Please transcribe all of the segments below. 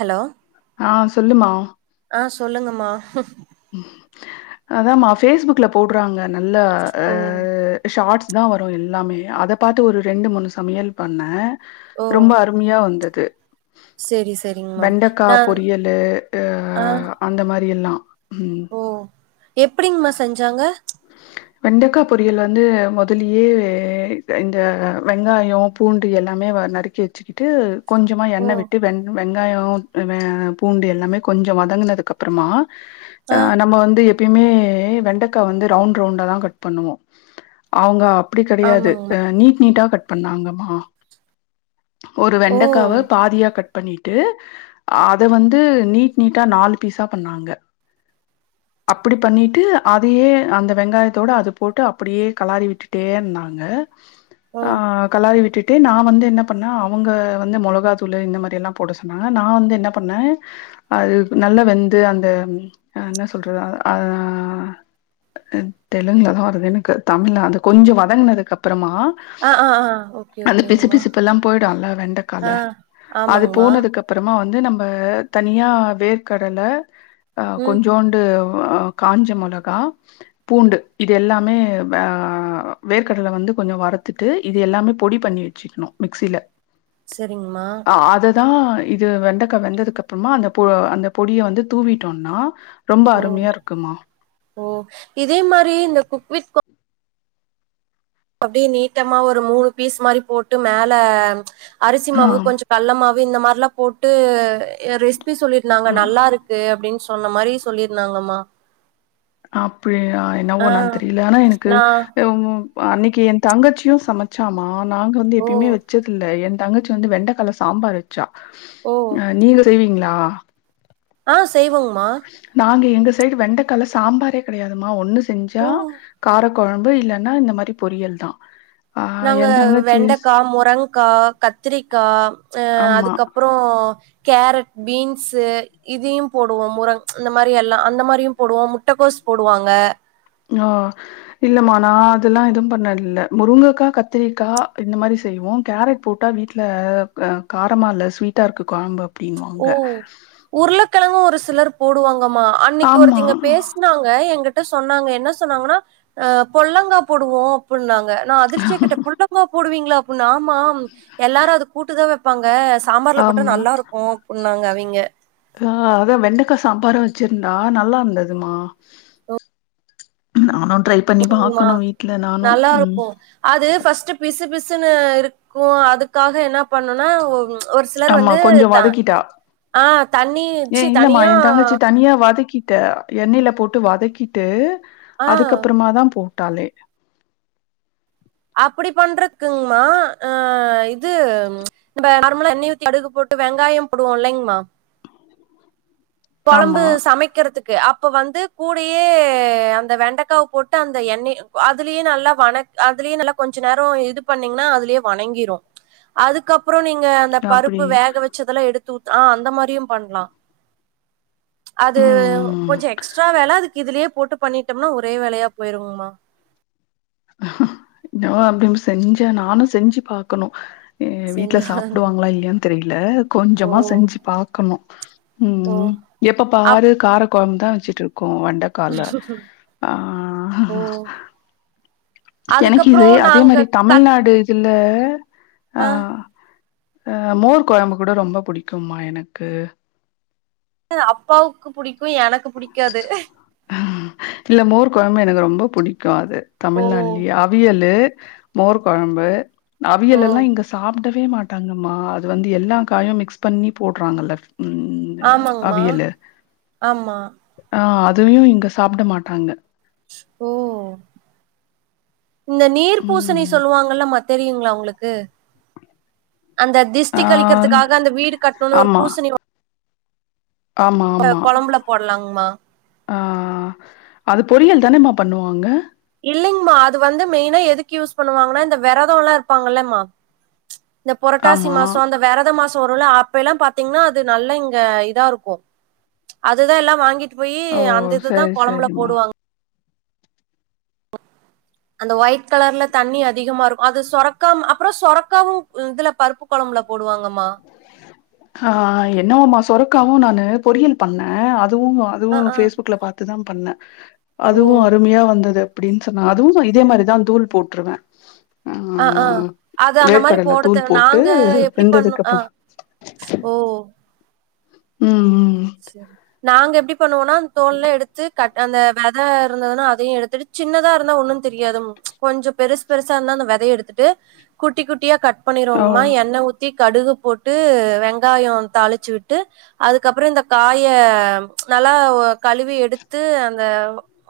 Hello ஆ சொல்லுமா ஆ சொல்லுங்கம்மா அதா மா ஃபேஸ்புக்ல போடுறாங்க நல்ல ஓ அ ஷாட்ஸ் லதா வரு எல்லாமே அத பாத்து ஒரு ரெண்டு மூணு சமையல் பண்ண ஓ ரொம்ப அருமையா வந்துது செரி செரிங்க மேம் வெண்டக்கா நா பொரியலு அ ஆ அந்த மாரி எல்லா ம் ஓ எப்படிங்மா செஞ்சாங்க வெண்டக்கா பொரியல் வந்து முதலியே இந்த வெங்காயே பூண்டு எல்லாமே வ நறுக்கி வச்சக்கிட்டு கொஞ்சமா ஓ எண்ணெய் விட்டு வே வே ங்காயம் ஆ பூண்டு எல்லாமே கொஞ்ச வதங்கினதுக்கு அப்புறமா ஆ நம்ம வந்து எப்பயுமே வெண்டைக்கா வந்து ரவுண்ட் ரவுண்டா தா கட் பண்ணுவோ அவுங்க அப்புடி கிடையாது ஆமாங்மா ஆ நீட் நீட்டா கட் பண்ணாங்கம்மா ஒரு ஓ வெண்டக்காவ பாதியா கட் பண்ணிட்டு அத வந்து நீட் நீட்டா நாலு பீஸா பண்ணாங்க அப்படி பண்ணிட்டு அதையே அந்த வெங்காயத்தோட அத போட்டு அப்படியே கெலாரி விட்டுட்டே இருந்தாங்க ஓ ஆ கெலாரி விட்டுட் டு நா வந்து என்ன பண்ணே அவுங்க வந்து மொளகாத்தூளு இந்த மாரி எல்லா போட சொன்னாங்க நா வந்து என்ன பண்ணே அது நல்லா வெந்து அந்த அ என்ன சொல்றது அ அ தெலுங்குலதா வருது எனக்கு தமிழ்ல அது கொஞ்ச வதங்குனதுக்கப்பறமா ஆ ஆ ஆ ஓகே அந்த பிசு ஓகேங்மா பிசுப்பு எல்லா போயிடுல வெண்டக்கால ஆ அது ஆமாங்மா போனதுக்கப் பறமா வந்து நம்ப தனியா வேர்க்கடல அ ம் கொஞ்சோண்டு அ காஞ்ச மொளகா பூண்டு இது எல்லாமே ஆ வேர்க்கடல வந்து கொஞ்ச வறுத் துட்டு இது எல்லாமே பொடி பண்ணி வெச்சுக்ணு மிக்ஸில செரிங்மா அததா இது வெண்டக்கா வெந்ததுக்கு அப்புறமா அந்த பொ அந்த பொடிய வந்து தூவிட்டோனா ரொம்ப ஓ அருமையா இருக்குமா ஓ இதே மாரி இந்த குக்வித் கோ அப்டியே நீட்டமா ஒரு மூணு பீஸ் மாரி போட்டு மேல அரிசி ஆ மாவு கொஞ்ச கல்ல மாவு இந்த மார்லா போட்டு எ ரெசிபி சொல்லிருந்தாங்க ஆ நல்லா இருக்கு அப்டின் சொன்ன மாரி சொல்லிருந்தாங்கம்மா அப்புடியா ஆ என்னவோ நா தெரில ஆனா எனக்கு நா அன்னைக்கு எ தங்கச்சியு சம ச்சாமா நாங்க வந்து ஓ எப்பயுமே வெச்சதில்ல எ தங்கச்சி வந்து வெண்டக்கால சாம்பார் வெச்சா ஓ அ நீங்க செய்விங்ளா ஆ செய்வோங்மா நாங்க எங்க சைடு வெண்டைக்கால சாம்பாரே கெடையாதுமா ஒன்னு செஞ்சா ஓ கார கொழம்பு இல்லன்னா இந்த மாரி பொரியல்தா நாங்க வெண்டக்கா முரங்க்கா கத்திரிக்கா அ ஆமா அதுக்கப்பறோ கேரட் பீன்ஸு இதையு போடுவோ முரங் இந்த மாரியெல்லா அந்த மாரியு போடுவோ முட்டகோஸ் போடுவாங்க நா இல்லம்மா நா அதெல்லா எது பண்ணதுல்ல முருங்கக்கா கத்திரிக்கா இந்த மாரி செய்வோ கேரட் போட் டா வீட்ல காரமா இல்ல ஸ்வீட்டா இருக்கு கொழம்பு அப்டின்வாங்க உருளக்கெழங்கு ஒரு சிலர் போடுவாங்கம்மா அன்னிக்கு ஆமா ஒருத்திங்க பேஷ் ஆமாங்க ஏகிட்ட சொன்னாங்க என்ன சொன்னாங்கன்னா அ பொல்லங்கா போடுவோ அப்ன்னாங்க நா அதிர்ச்சியா கேட்ட பொல்லங்கா போடுவீங்களா அப்ன்னா ஆமாா எல்லாரு அது கூட்டுதா வெப்பாங்க சாம்பார்ல போட்டா ஆமா நல்லாருக்கு அப்ன்னாங்க அவிங்க கா அதா வெண்டக்கா சாம்பாரா வச்சிருந்தா நல்லா இருந்ததுமா நானு ட்ரை பண்ணி ஆமா. பாக்குணு வீட்ல நானு உ நல்லாருக்கும். அது ஃபர்ஸ்ட்டு பிசு பிசுன்னு இருக்கு அதுக்காக என்னா பண்ணுனா ஆமா கொஞ்ச வதக்கிட்டா ஆ தண்ணி ஏ ச்சீ இல்லமா தனியா எ தங்கச்சி தனியா வதக்கி த எண்ணெய்ல போட்டு வதக்கிட்டு ஆ அதுக்கப்றமா தா போட்டாலே அப்டி பண்றத்திக்ங்மா அ இது நம்ப நார்மலா எண்ணெய ஊத்தி கடுகு போட்டு வெங்காயம் போடுவோ இல்லைங்மா கொழம்பு ஆமா சமைக்கிறதுக் கு அப்ப வந்து கூடயே அந்த வெண்டக்காவ போட்டு அந்த எண்ணெய அதுலயே நல்லா வனக் அதுலயே நல்லா கொஞ்ச நேர இது பண்ணிங்னா அதுலயே வணங்கிரு அதுக்கப்புற நீங்க அந்த அப்டி பருப்பு வேக வெச்சதெல்லா எடுத்து ஊத் ஆ அந்த மாரியு பண்லா அது ம் கொஞ்ச எக்ஸ்ட்ரா வேல அதுக்கு இதுலே போட்டு பண்ணிட்டம்னா ஒரே வேலயா பொயிருங்மா நா அப்டிங் செஞ்சோ நானு செஞ்சி பாக்கணு ஏ வீட்ல செஞ்சு சாப்டுவாங்ளா இல்லையான் தெரில ஓ கொஞ்சமா செஞ்சி பாக்கணு ஓ ம் எப்ப அப் பாரு கார கொழம்பு தா வெச்சிட் இருக் க்கு வெண்டக்கால அ ஓ எனக்கு அதுக்கப்புறோ இது அதே நாங்க மாரி கத் தமிழ்நாடு இதுல ஆ அ மோர் கொழம்பு கூட ரொம்ப பிடிக்கும்மா எனக்கு அப்பாவுக்கு பிடிக்கு எனக்கு புடிக்காது இல்ல மோர் கொழம்பு எனக்கு ரொம்ப புடிக்கு அது ஓ தமிழ்நாடுலயே அவியலு மோர்க்கொழம்பு ஓ அவியல் எல்லா இங்க சாப்டவே மாட்டாங்கம்மா அது வந்து எல்லா காயு மிக்ஸ் பண்ணி போட்றாங்கல ம் ஆமாங்மா அவியலு ஆமா ஆ அதுலியு இங்க சாப்ட மாட்டாங்க ஓ இந்த நீர்பூசணி ம் சொல்லுவாங்கலமா தெரியுங்ளா ஒங்ளுக்கு அந்த திஸ் ட்டி ஆ கழிக்கிறதுக்காக அந்த வீடு கட்ணோன ஒரு ஆமா பூசணி ஆமா ஆமா கொழம்புல போடலாங்மா ஆ அது பொரியல் தானேமா பண்ணுவாங்க இல்லைங்கமா அது வந்து மெயினா எதுக்கு யூஸ் பண்ணுவாங்கன்னா இந்த வெரதோலா இருப்பாங்கல்லமா இந்த புரட்டாசி ஆமா மாசோ அந்த வெரத மாசோ வருல அப்பெல்லா பாத்தீங்கன்னா அது நல்லா இதா இருக்கு அதுதா எல்லா வாங்கிட்டு போயி ஓ அந்த இதுதா சரி கொழம்புல சரிம்மா போடுவாங்க அந்த ஒயிட் கலர்ல தண்ணி அதிகமா இருக்கு அது சொரக்காம் அப்றோ சொரக்காவு இதுல பருப்பு கொழம்புல போடுவாங்கம்மா ஆ என்னாமா சொரக்காவு நானு பொறியல் பண்ணே அதுவு அதுவு ஆ ஆ பேஸ்புக்ல பாத்துதா பண்ணே அதுவு ஓ அருமையா வந்தது அப்டின் சொன்னா அதுவுதா இதே மாரிதா தூள் போட்ருவே அ ஆ அது அந்த மாரி வேர்க்கடல தூள் போடத்தேவல போட்டு நாங்க எப்டி பண்ணும் அ வெந்ததுக்கப்புறம் ஓ ம் ம் சரி நாங்க எப்படி பண்ணுவோம்னா சேரி‌ நாங்க எப்டி பண்ணுவோனா அந்த தோல்ல எடுத்து கட அந்த வெத இருந்ததுன்னா அதையும் எடுத்துட்டு சின்னதா இருந்தா ஒன்னும் தெரியாது கொஞ்சம் பெருசு பெருசா இருந்தா அந்த விதை எடுத்துட்டு குட்டி குட்டியா க ட் ஓ! பண்ணிருவோங்கம்மா என்ன ஊத் த்தி கடுகு போட்டு வெங்காயம் தாளிச்சு விட்டு அதுக்கப்பறோ இந்த காய நல்லா கழுவி எடுத்து அந்த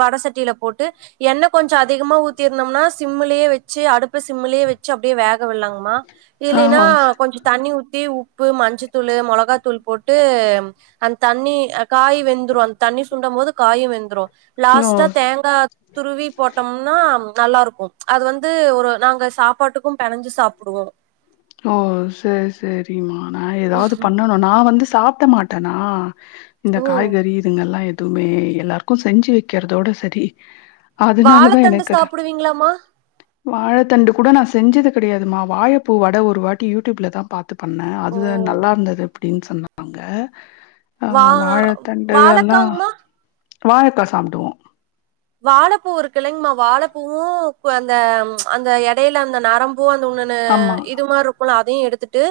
வட சட்டியில போட்டு எண்ண கொஞ்சம் அதிகமா ஊத்திருந்தோம்னா சிம்மலேயே வச்சு அடுப்பு சிம்மலயே வச்சு அப்டியே வேக விட்லாங்கமா ஆ இல்லைன்னா ஸ் கொஞ்சம் தண்ணி ஊத்தி உப்பு மஞ்சத்தூள் மிளகாத்தூள் போட்டு அந் தண்ணி் காய் வெந்துடும் அந்த தண்ணி சுண்டும் போது காயும் வெந்துடும் ஓ! லாஸ்டா தேங்கா துருவி போட்டோம்னா நல்லா இருக்கும் அது வந்து ஒரு நாங்க சாப்பாட்டுக்கும் பெனஞ்சு சாப்பிடுவோம் ஓ சரி சரிம்மா நான் ஏதாவது பண்ணனும் நான் வந்து சாப்பிட மாட்டேனா இந்த ஓ காய்கறி இதுங்க எல்லாம் எதுவுமே எல்லாருக்கும் செஞ்சு வைக்கிறதோட செரி அதனாலதான் வாழத்தண்டு எனக் அது சாப்டுவீங்களாமா வாழைத்தண்டு கூட நான் செஞ்சது கிடையாதுமா வாழைப்பூ வடை ஒரு வாட்டி யூடியூப்ல தான் பாத் து பண்ண ஓ அது நல்லா இருந்தது அப்டின்னு சொன்னாங்க வா வாழைத்தண்டுகள்ல்லாம் வாழக்காங்மா வாழைக்காய் சாப்பிடுவோம் வாழைப்பூ ஒரு கிழங்மா வாழைப்பூவும் அந்த அந்த இடையில அந்த நரம் அப்போ அந்த உண்ணு ஆமா. இது மாரி இருக்கும் அதையும் எடுத்துட்டு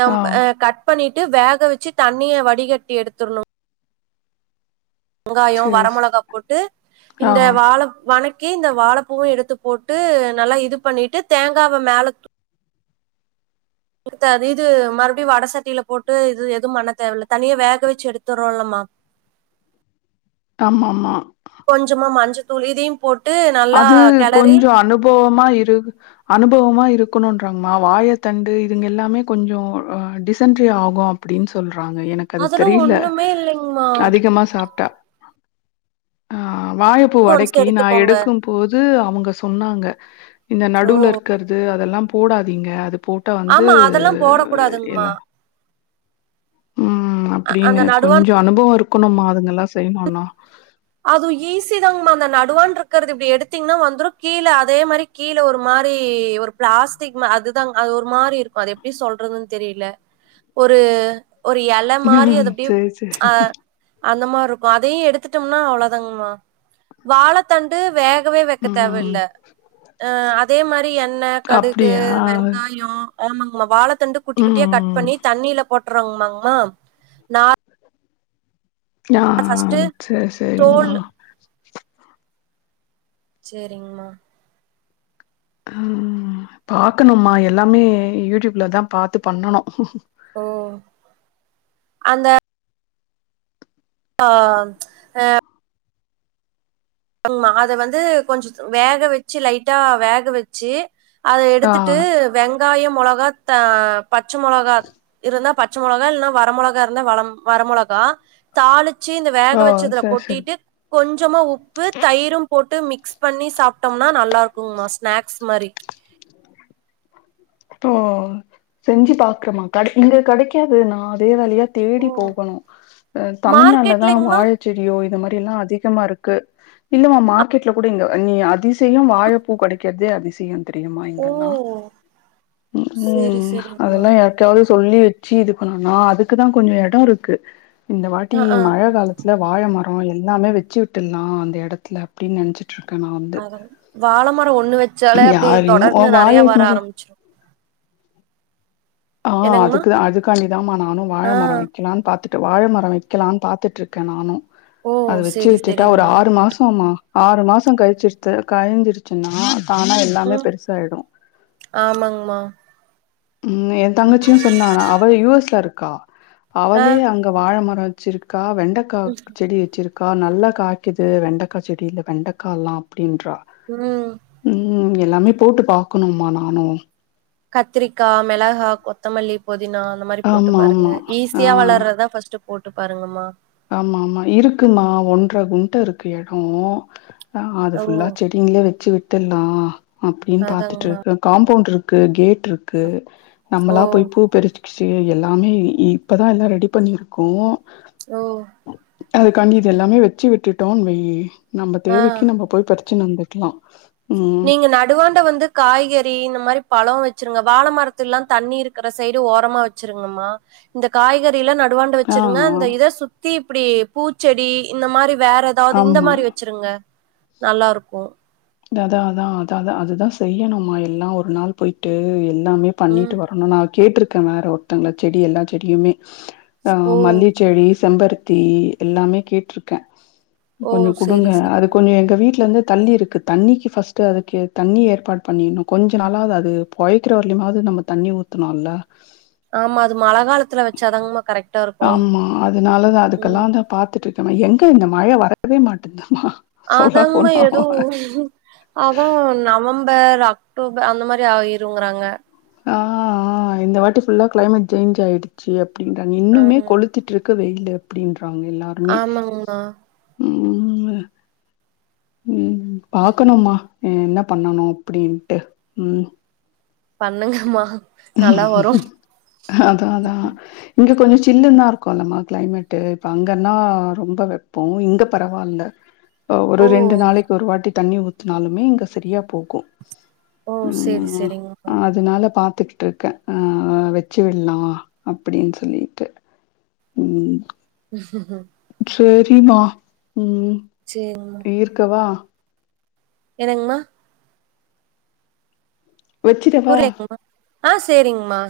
நம் ஆ க ட்பண்ணிட்டு வேக வச்சு தண்ணியை வடிகட்டி எடுத்துடணும் வெங்காயம் வர சரி, சரி. மொளகா போட்டு ஆ இந்த வாழ வணக் இந்த வாழைப்பூவும் எடுத்து போட்டு நல்லா இது பண்ணிட்டு தேங்காவ மேல து இது மறுபடியும் வடை சட்டியில போட்டு இது எதுவும் பண்ண தேவையில்ல தனியே வேக வச்சு எடுத்தறோம் ல மா ஆமா ஆமா கொஞ்சமா மஞ்சள்த்தூள் இதையும் போட்டு நல்லா கிளறி போவமா இரு அனுபவமா இருக்கணும்ன்றாமா வாழ தண்டு இதுங்க எல்லாமே கொஞ்சோ ஆ டிசென்ட்ரி ஆகு அப்டின்னு சொல்றாங்க எனக்கு அது அதெல்லா தெரில ஒண்ணுமே இல்லைங்மா அதிகமா சாப்ட்டா ஆ வாழப்பூ ஒன்ஸ் வடைக்கி நா எடுத்துக்கோங்க எடுக் போது அவங்க சொன்னாங்க இந்த ஓ நடுல இருக்கிறது அதெல்லாம் போடாதீங்க அது போ ட்டு வந்து ஆமா அதெல்லா போடக் இல்ல கூடாதுங்மா ம் அந்த அப்டின்னு நடுவான் கொஞ்ச அனுபவம் இருக்கணும்மா அதுங்கல்லாம் செய்யணும்னா அது ஈஸி தாங்கமா அந்த நடுவானடா இருக்கிறது இப்டி எடுத்தீங்கன்னா வந்துடும் கீழே அதே மாரி கீழே ஒரு மாரி ஒரு பிளாஸ்டிக் அதுதா அது ஒரு மாரி இருக்கும் அது எப்டி சொல்றதுன்னு தெரில ஒரு ஒரு இலை மாரி ம். அது அப்டே சரி, சரி. ஆ அந்த மாரி இருக்கும் அதையும் எடுத்துட்டோம்னா அவ்ளோ தாங்கமா வாழ வாழ தண்டு வேகவே வைக்க ம். தேவையில்ல. ஆ அதே மாரி எண்ண கடுகு அப்படியா? வெங்காயம் ஆமாங்கமா வாழைத்தண்டு குட்டி குட்டியா கட் ம். பண்ணி தண்ணில போட்டுறோங்கமாங்கமா நா ஆ ஃபர்ஸ்ட் சேரி சேரிம்மா தோல் சேரிங்மா ஆ பாக்கணும்மா எல்லாமே யூடியூப்ல தான் பாத்து பண்ணணும். ஓ அந்த ஆ எ ஆ அது வந்து கொஞ்ச வேக வச்சு லைட்டா வேக வச்சு அத ஆ. எடுத்துட்டு வெங்காய மிளகா பச்ச முளகா இருந்தா பச்ச முளகா இல்லன்னா வர முளகா இருந்தா வர மொளகா தாளிச்சு இந்த வேக ஓ! வச்சதுல சரி, சரி. கொட்டிட்டு கொஞ்சமா உப்பு உப்பு தயிரு போட்டு மிக்ஸ் பண்ணி சாப்ட்டோம்னா நல்லா இருக்குங்கமா ஸ்நாக்ஸ் மாரி ஓ செஞ்சு பாக்குறேமா இங்க கிடைக்காது நா அதே வேலைய தேடி போகணு ஹ தமிழ்நாடுல தா மார்க்கெட்லங்மா வாழச்செடியோ இது மாரி எல்லா அதிகமா இருக்கு இல்லமா மார்க்கெட்ல கூட இங்க நீ அதிசய வாழைப்பூ கிடைக்கிறதே அதிசய்ய தெரியுமா ஓ இங்கெல்லா செரி ம் செரிங்மா அதெல்லா யாருக்காவது சொல்லி வச்சு இதுக்கணும்னா அதுக்கு தா கொஞ்ச இட இருக்கு இந்த வாட்டி ஆ ஆ மழை காலத்துல வாழை மர எல்லாமே வச்சு விட்டுலா அந்த இடத்துல அப்டின்னு நெனைச்சிட்டு அத வாழமர ஒண்ணு வச்சாலே அப்டி யாரையும் ஓ தொடர்ந்து நெறைய வாழை வர மரம் ஆரம்பிச்சிரு ஆ ஹா என்னங்மா அதுக்கு அதுக்கண்டிதமா நானு வாழ மர ஆ வைக்கலான்னு பாத்து வாழமர வைக்கலான்னு பாத்துட்டு இருக்க நானு ஓ! அது வச்சு சரி, விட்டுட்டா ஒரு சரிங்கம்மா. ஆறு மாச மா ஆறு மாச கழிச்சுடு கழிஞ்சிருச்சுன்னா தானா எல்லாமே பெருசாயிடு ஆமாங்கமா ம் எய தங்கச்சியும் சொன்னா அவ யூ எஸ் ல இருக்கா ஆ. அவளே அங்க வாழை மர வச்சிருக்கா வெண்டக்கா ம், செடி வச்சிருக்க அக்கா நல்லா காய்க்கது வெண்டைக்கா செடில வெண்டக்கால்லா அப்டின்றா ம் ம் எல்லாமே போட்டு பாக்கணும்மா நானு கத்திரிக்கா மிளகா கொத்தமல்லி பெதினா அந்த மாரி போட்டு ஆமா ஆமா பாருங்க ஆ ஈஸியா வளர்ற தா ஃபர்ஸ்ட் போட்டு பாருங்கமா ஆமா ஆமா இருக்குமா ஒன்ற குண்ட இருக்கு இட அது ஓ! ஃபுல்லா செடி நீங்களே வச்சு விட்டுலா அப்டின்னு பாத்துட்டு அதாங்கம்மா. இருக்கு காம்பௌண்ட் இருக்கு கேட் இருக்கு இருக்கு ஓ! நம்மள போய் பூ பறிச்சு எல்லாமே இப்பதா எல்லா ரெடி பண்ணிருக்கோ ஓ அதுக்காண்டி இது எல்லாமே வச்சு விட்டுட்டோம்னு வெய் நம்ம ஆ. தேவைக்கு நம்ம போய் பரிச்சுட்டு வந்துக்கலா நீங்க நடுவாண்ட வந்து காய்கறி இந்த மாதிரி பழ வச்சிருங்க வாழ மரத்து எல்லா தண்ணி இருக்கிற சைடு ஓரமா வச்சிருங்கம்மா இந்த காய்கறி நடுவாண்ட ஆ, வச்சிருங்க ஆ. இந்த இத சுத்தி இப்டி பூச்செடி இந்த மாதிரி வேற அதாவது இந்த ஆமா. மாதிரி வச்சிருங்க நல்லா இருக்கு அதா அதா அத அதுதா செய்யணும்மா எல்லா ஒரு நாள் போயிட்டு எல்லாமே ம். பண்ணிட்டு வரணு நான் கேட்டிருக்க வேற ஒருத்தங்கள செடி எல்லா செடியுமே ஓ! மல்லிக செடி செம்பருத்தி எல்லாமே கேட்டுருக்க ஓ கொஞ்ச செரி கொடுங்க அது செரிங்க கொஞ்ச எங்க வீட்டு்ல இருந்து தள்ளி இருக்குது தண்ணிக்கு ஃபாஸ்ட் அதுக்கு தண்ணி ஏற்பாடு பண்ணிருன்னு கொஞ்ச நாளாவது அது பொழைக்கிற வரையமாவது நம்ம தண்ணி ஊற்ற த்துனுல ஆமா அது மழ காத்துல வச்சாதங்கமா கரெக்ட் ஆமா அதனாலதா அதுக்கெல்லா த பாத்துட்டு இருக்கங்க எங்க இந்த மழ வரவே மாட்தாமா அதாங்கமா ஏதோ அதா நவம்பர் அக்டோபர் அந்த மாதிரி ஆ இருங்கறாங்க ஆ ஆ இந்த வாட்டி ஃபுல்லா கிளைமேட் சேஞ்ச் ஆயிடுச்சு ச அப்டின்றாங்க இன்னுமே ஆமா கொளுத்துட்டு இருக்க வெயிலு அப்டின்றாங்க எல்லாருமே ஆமாங்கமா ம் ம் பாக்கணும்மா என்ன பண்ணணு அப்டின்ட்டு ம் பண்ணுங்கம்மா நல்லா வரு அதா அதா இங்க கொஞ்சொ சில்லுன்தா இருக்கு நம்ம க்ளைமெட்டு இப்போ அங்கன்னா ரொம்ப வெப்போ இங்க பரவால்ல அ ஒரு ஓ ரெண்டு நாளைக்கு ஒரு வாட்டி தண்ணி ஊத்துனாலுமே இங்க சரியா போகு ஓ சேரி சேரிங்கமா அதுனால பாத்துக்கிட்ருக்க ஆ வச்சு வில்லா அப்டின் சொல்லிட்டு ம் சூப்பர் சேரிம்மா ம் சேங் இருக்கவா என்னங்மா வச்சிடவா? [inaudible] ஆ சேரிங்மா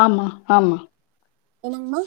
ஆமா ஆமா என்னங்மா